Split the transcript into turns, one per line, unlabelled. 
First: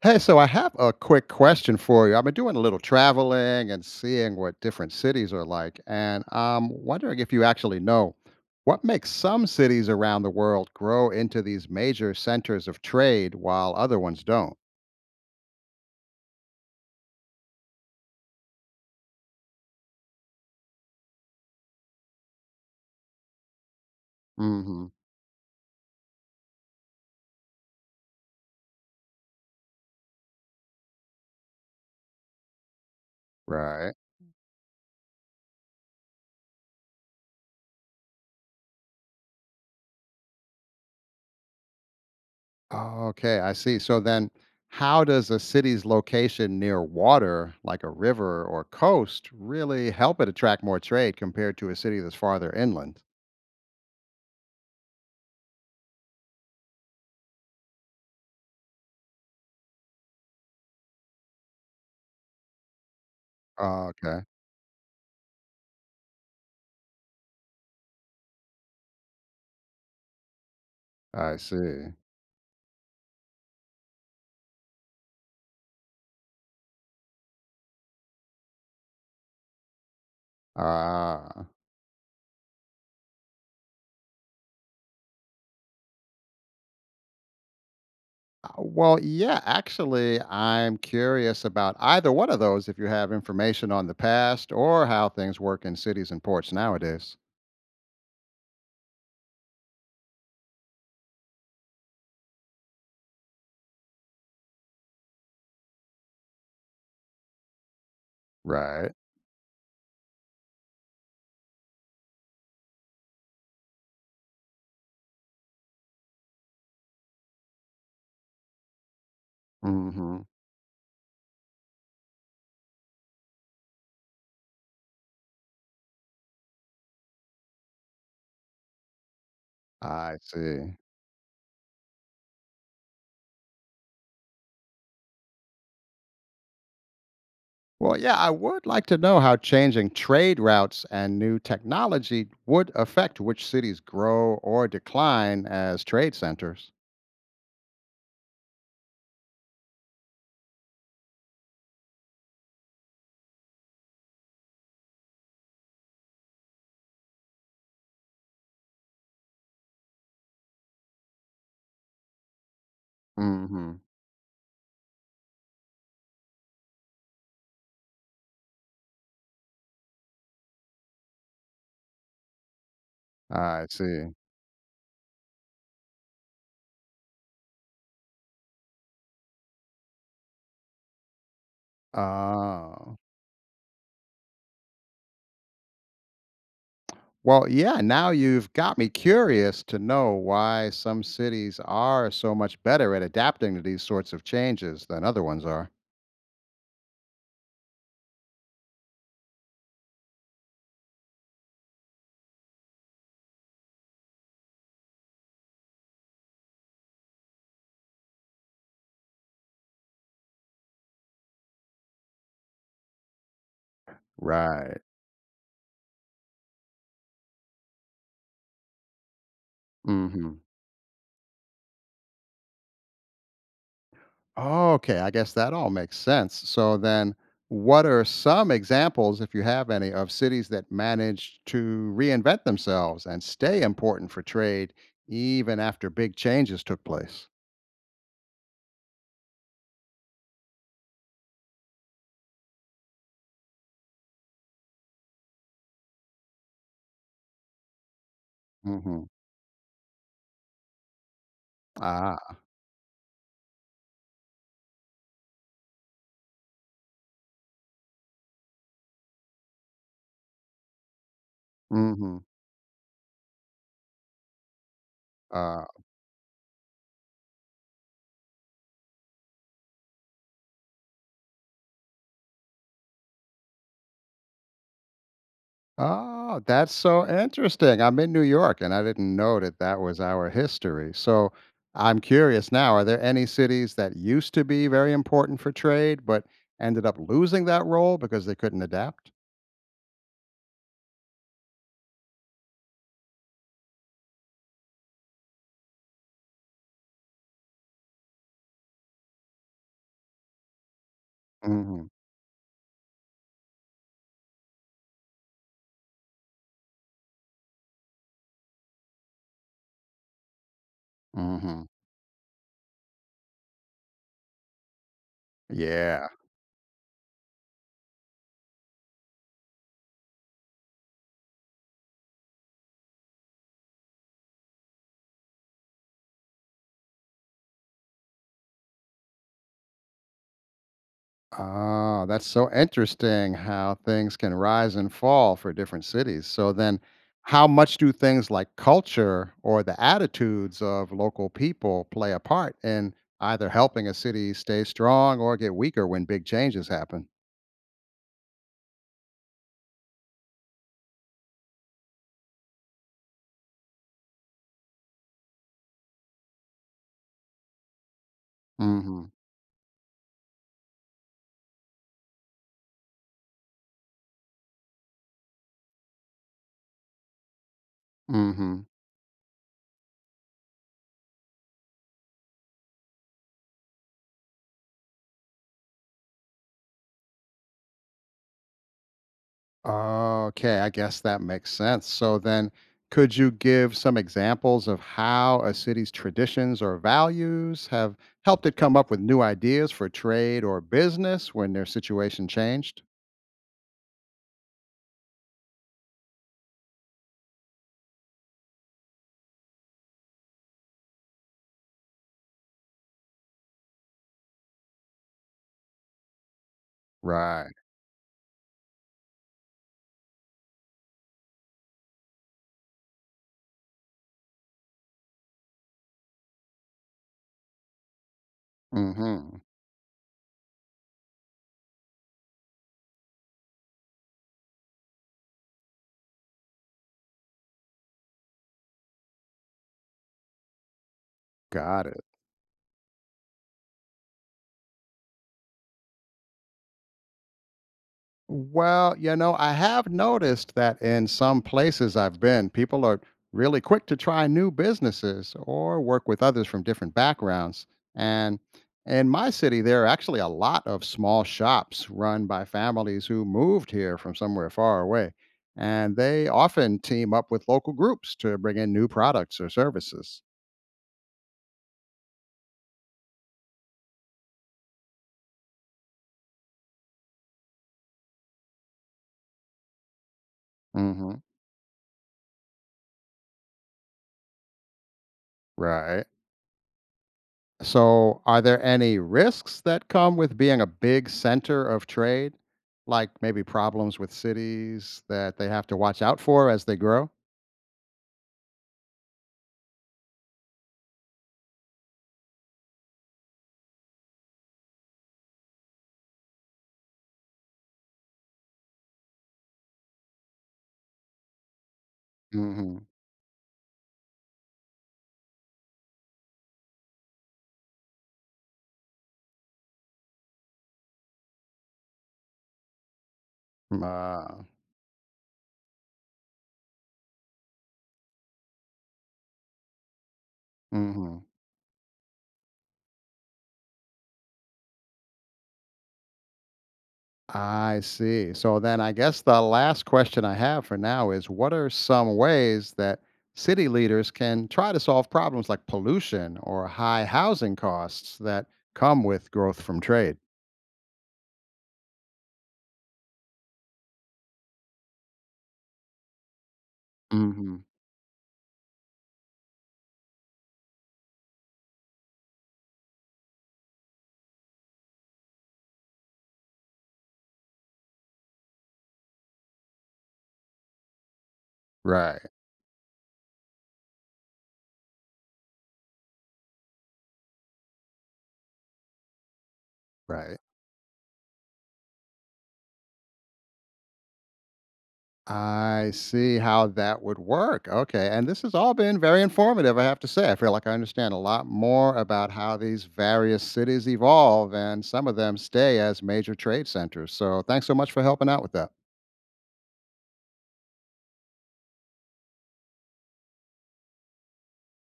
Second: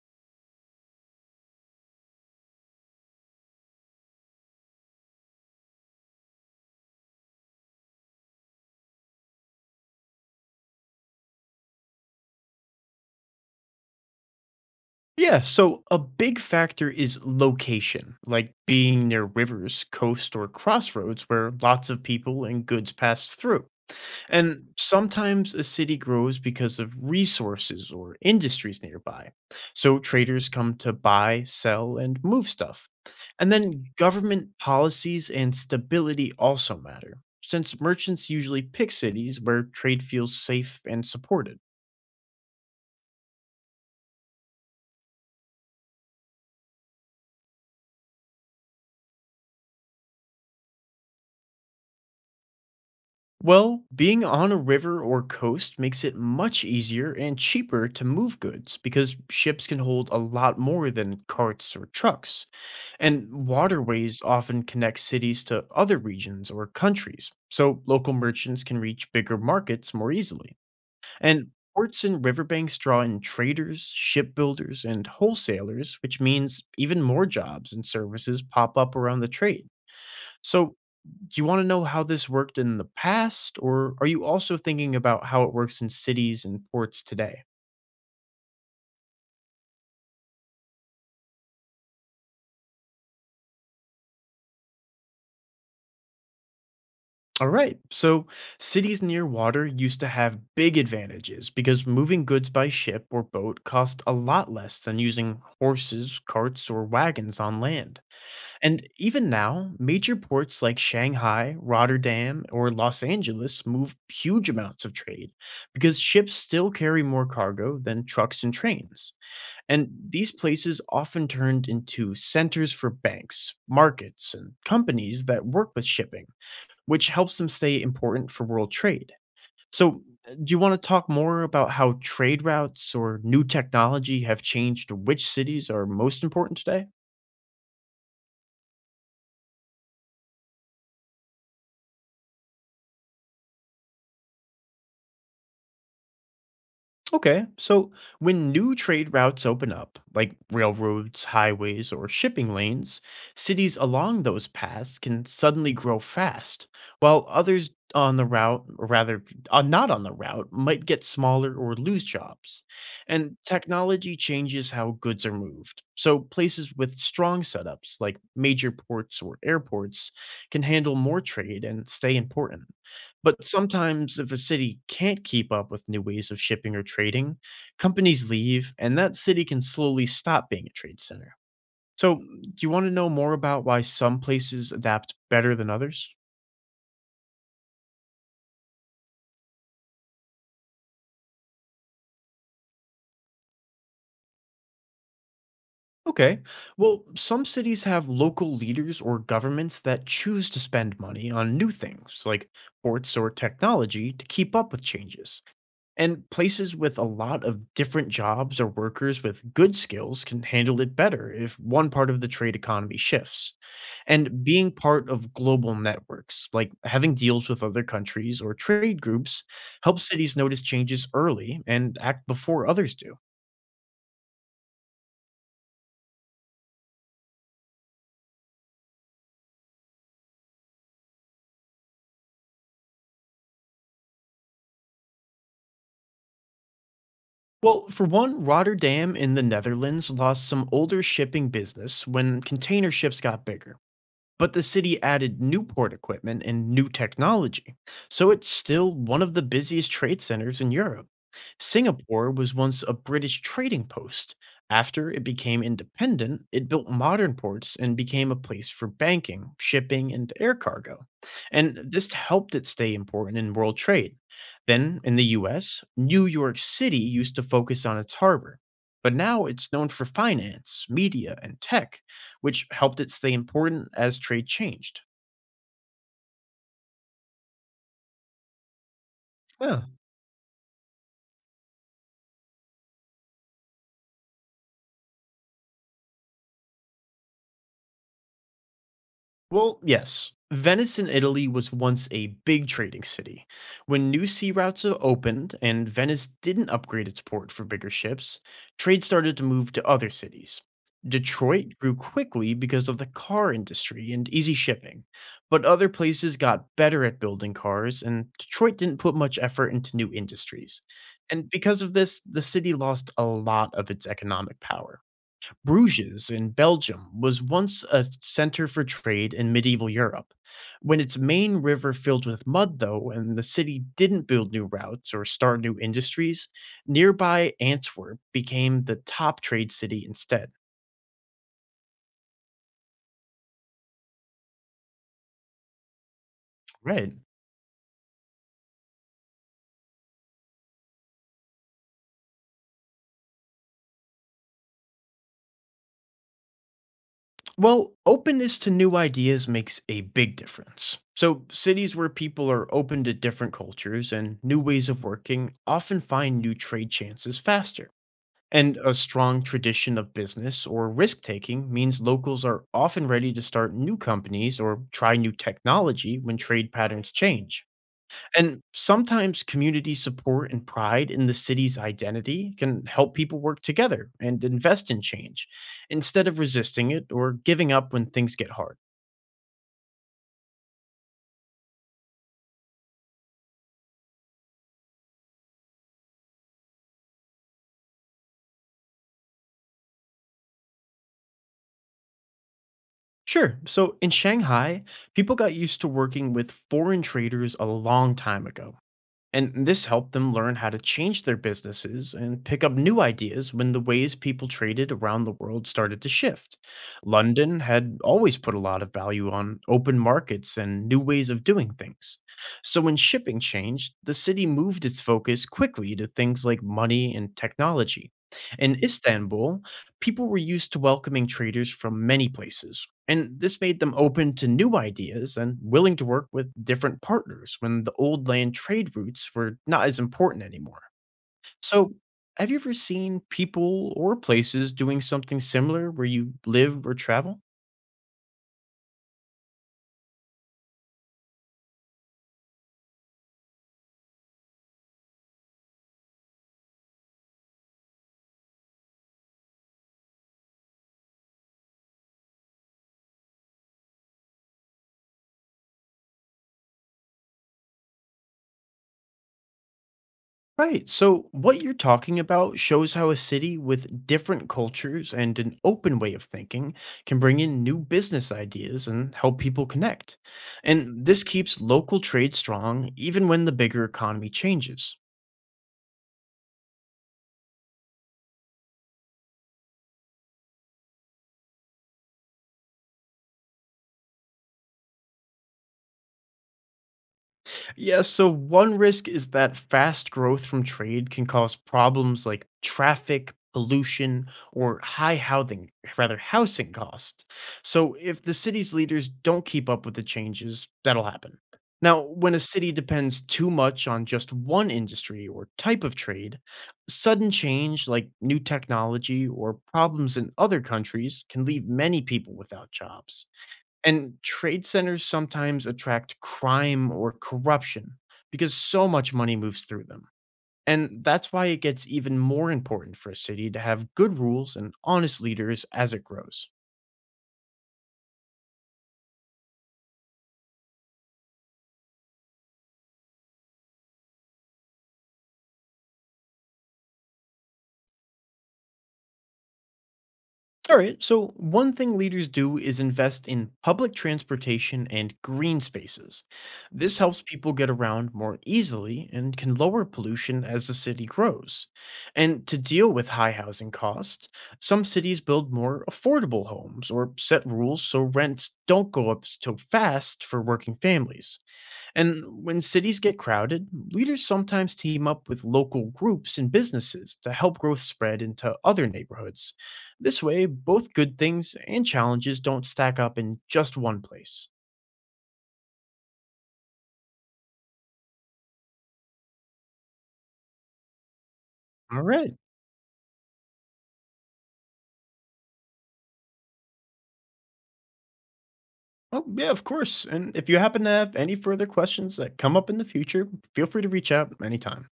Hey, so I have a quick question for you. I've been doing a little traveling and seeing what different cities are like, and I'm wondering if you actually know what makes some cities around the world grow into these major centers of trade while other ones don't.
Yeah, so a big factor is location, like being near rivers, coast, or crossroads where lots of people and goods pass through. And
Hmm.
sometimes a city grows because of resources or industries nearby. So traders come to buy, sell, and move stuff. And then
Right.
government policies and stability also matter, since merchants usually pick cities where trade feels safe and supported.
Okay, I see. So then, how does a city's location near water, like a river or coast, really help it attract more trade compared to a city that's farther inland?
Well, being on a river or coast makes it much easier and cheaper to move goods because ships can hold a lot more than carts or trucks. And
Okay,
waterways often connect cities to other regions or countries, so local merchants can reach bigger markets more easily.
I
And
see.
ports and riverbanks draw in traders, shipbuilders, and wholesalers, which means even more jobs and services pop up around the trade. So, do you
Ah.
want to know how this worked in the past, or are you also thinking about how it works in cities and ports today?
Well, yeah, actually, I'm curious about either one of those if you have information on the past or how things work in cities and ports nowadays.
All right, so cities near water used to have big advantages because moving goods by ship or boat cost a lot less than using horses, carts, or wagons on land. And
Right.
even now, major ports like Shanghai, Rotterdam, or Los Angeles move huge amounts of trade because ships still carry more cargo than trucks and trains. And
Hmm.
these places often turned into centers for banks, markets, and companies that work with shipping, which helps them stay important for world trade. So,
I
do you
see.
want to talk more about how trade routes or new technology have changed which cities are most important today?
Well, yeah, I would like to know how changing trade routes and new technology would affect which cities grow or decline as trade centers.
Okay, so when new trade routes open up, like railroads, highways, or shipping lanes, cities along those paths can suddenly grow fast, while others on the route, or rather not on the route, might get smaller or lose jobs. And
Hmm.
technology changes how goods are moved. So places with strong setups, like major ports or airports, can handle more trade and stay important. But
I see.
sometimes, if a city can't keep up with new ways of shipping or trading, companies leave, and that city can slowly stop being a trade center. So, do you want to
Oh.
know more about why some places adapt better than others?
Well, yeah, now you've got me curious to know why some cities are so much better at adapting to these sorts of changes than other ones are.
Okay. Well, some cities have local leaders or governments that choose to spend money on new things, like ports or technology, to keep up with changes. And places with a lot of different jobs or workers with good skills can handle it better if one part of the trade economy shifts. And being
Right.
part of global networks, like having deals with other countries or trade groups, helps
Hmm.
cities notice changes early and act before others do.
Okay, I guess that all makes sense. So then, what are some examples, if you have any, of cities that managed to reinvent themselves and stay important for trade even after big changes took place?
Well, for one, Rotterdam in the Netherlands lost some older shipping business when container ships got bigger, but the city added Newport equipment and new technology, so it's still
Hmm.
one of the busiest trade centers in Europe. Singapore
Ah.
was once a British trading post. After it became independent, it built modern ports and became a place for banking, shipping, and air cargo. And this
Hmm.
helped it stay important in world trade. Then, in the
Uh,
US, New York City used to focus on its harbor, but now it's known for finance, media, and tech, which helped it stay important as trade changed.
Oh, that's so interesting. I'm in New York and I didn't know that that
Huh.
was our history. So I'm curious now, are there any cities that used to be very important for trade but ended up losing that role because they couldn't adapt?
Well, yes. Venice in Italy was once a big trading city. When new sea routes opened and Venice didn't upgrade its port for bigger ships, trade started to move to other cities. Detroit
Mhm.
grew quickly because of the car industry and easy shipping, but other places got better at building cars, and Detroit didn't put much effort into new industries. And
Mhm.
because of this, the city lost a lot of its economic power.
Yeah.
Bruges in Belgium was once a center for trade in medieval Europe. When its main river filled with mud, though, and the city didn't build new routes or start new industries, nearby Antwerp became the top trade city instead.
Ah, that's so interesting how things can rise and fall for different cities. So then
Right.
how much do things like culture or the attitudes of local people play a part in either helping a city stay strong or get weaker when big changes happen?
Well, openness to new ideas makes a big difference. So, cities where people are open to different cultures and new ways of working often find new trade chances faster. And a
Mhm.
strong tradition of business or risk taking means locals are often ready to start new companies or try new technology when trade patterns change. And
Mhm.
sometimes community support and pride in the city's identity can help people work together and invest in change instead of resisting it or giving up when things get hard.
Okay, I guess that makes sense. So then, could you give some examples of how a city's traditions or values have helped it come up with new ideas for trade or business when their situation changed?
Sure. So in Shanghai, people got used to working with foreign traders a long time ago. And this helped them learn how to change their businesses and pick up new ideas when the ways people traded around the world started to shift.
Right.
London had always put a lot of value on open markets and new ways of doing things. So when shipping changed, the city moved its focus quickly to things like money and technology. In
Mhm.
Istanbul, people were used to welcoming traders from many places, and this made them open to new ideas and willing to work with different partners when the old land trade routes were not as important anymore.
Got
So,
it.
have you ever seen people or places doing something similar where you live or travel?
Well, I have noticed that in some places I've been, people are really quick to try new businesses or work with others from different backgrounds. And in my city, there are actually a lot of small shops run by families who moved here from somewhere far away. And they often team up with local groups to bring in new products or services.
Right. So, what you're talking about shows how a city with different cultures and an open way of thinking can bring in new business ideas and help people connect. And
Hmm.
this keeps local trade strong even when the bigger economy changes.
Right. So, are there any risks that come with being a big center of trade, like maybe problems with cities that they have to watch out for as they grow?
Yeah, so one risk is that fast growth from trade can cause problems like traffic, pollution, or high housing, rather housing cost. So if the city's leaders don't keep up with the changes, that'll happen. Now, when a city
Hmm.
depends too much on just one industry or type of trade, sudden change like new technology or problems in other countries can leave many people without jobs. And
Uh,
trade centers sometimes attract crime or corruption because so much money moves through them. And
hmm.
that's why it gets even more important for a city to have good rules and honest leaders as it grows.
I see. So then, I guess the last question I have for now is: What are some ways that city leaders can try to solve problems like pollution or high housing costs that come with growth from trade?
All right, so one thing leaders do is invest in public transportation and green spaces. This helps people
Hmm.
get around more easily and can lower pollution as the city grows. And to deal with high housing costs, some cities build more affordable homes or set rules so rents don't go up so fast for working families. And
Right.
when cities get crowded, leaders sometimes team up with local groups and businesses to help growth spread into other neighborhoods. This
Right.
way, both good things and challenges don't stack up in just one place.
I see how that would work. Okay. And this has all been very informative, I have to say. I feel like I understand a lot more
All
about
right.
how these various cities evolve, and some of them stay as major trade centers. So thanks so much for helping out with that.
Oh, yeah, of course. And if you happen to have any further questions that come up in the future, feel free to reach out anytime.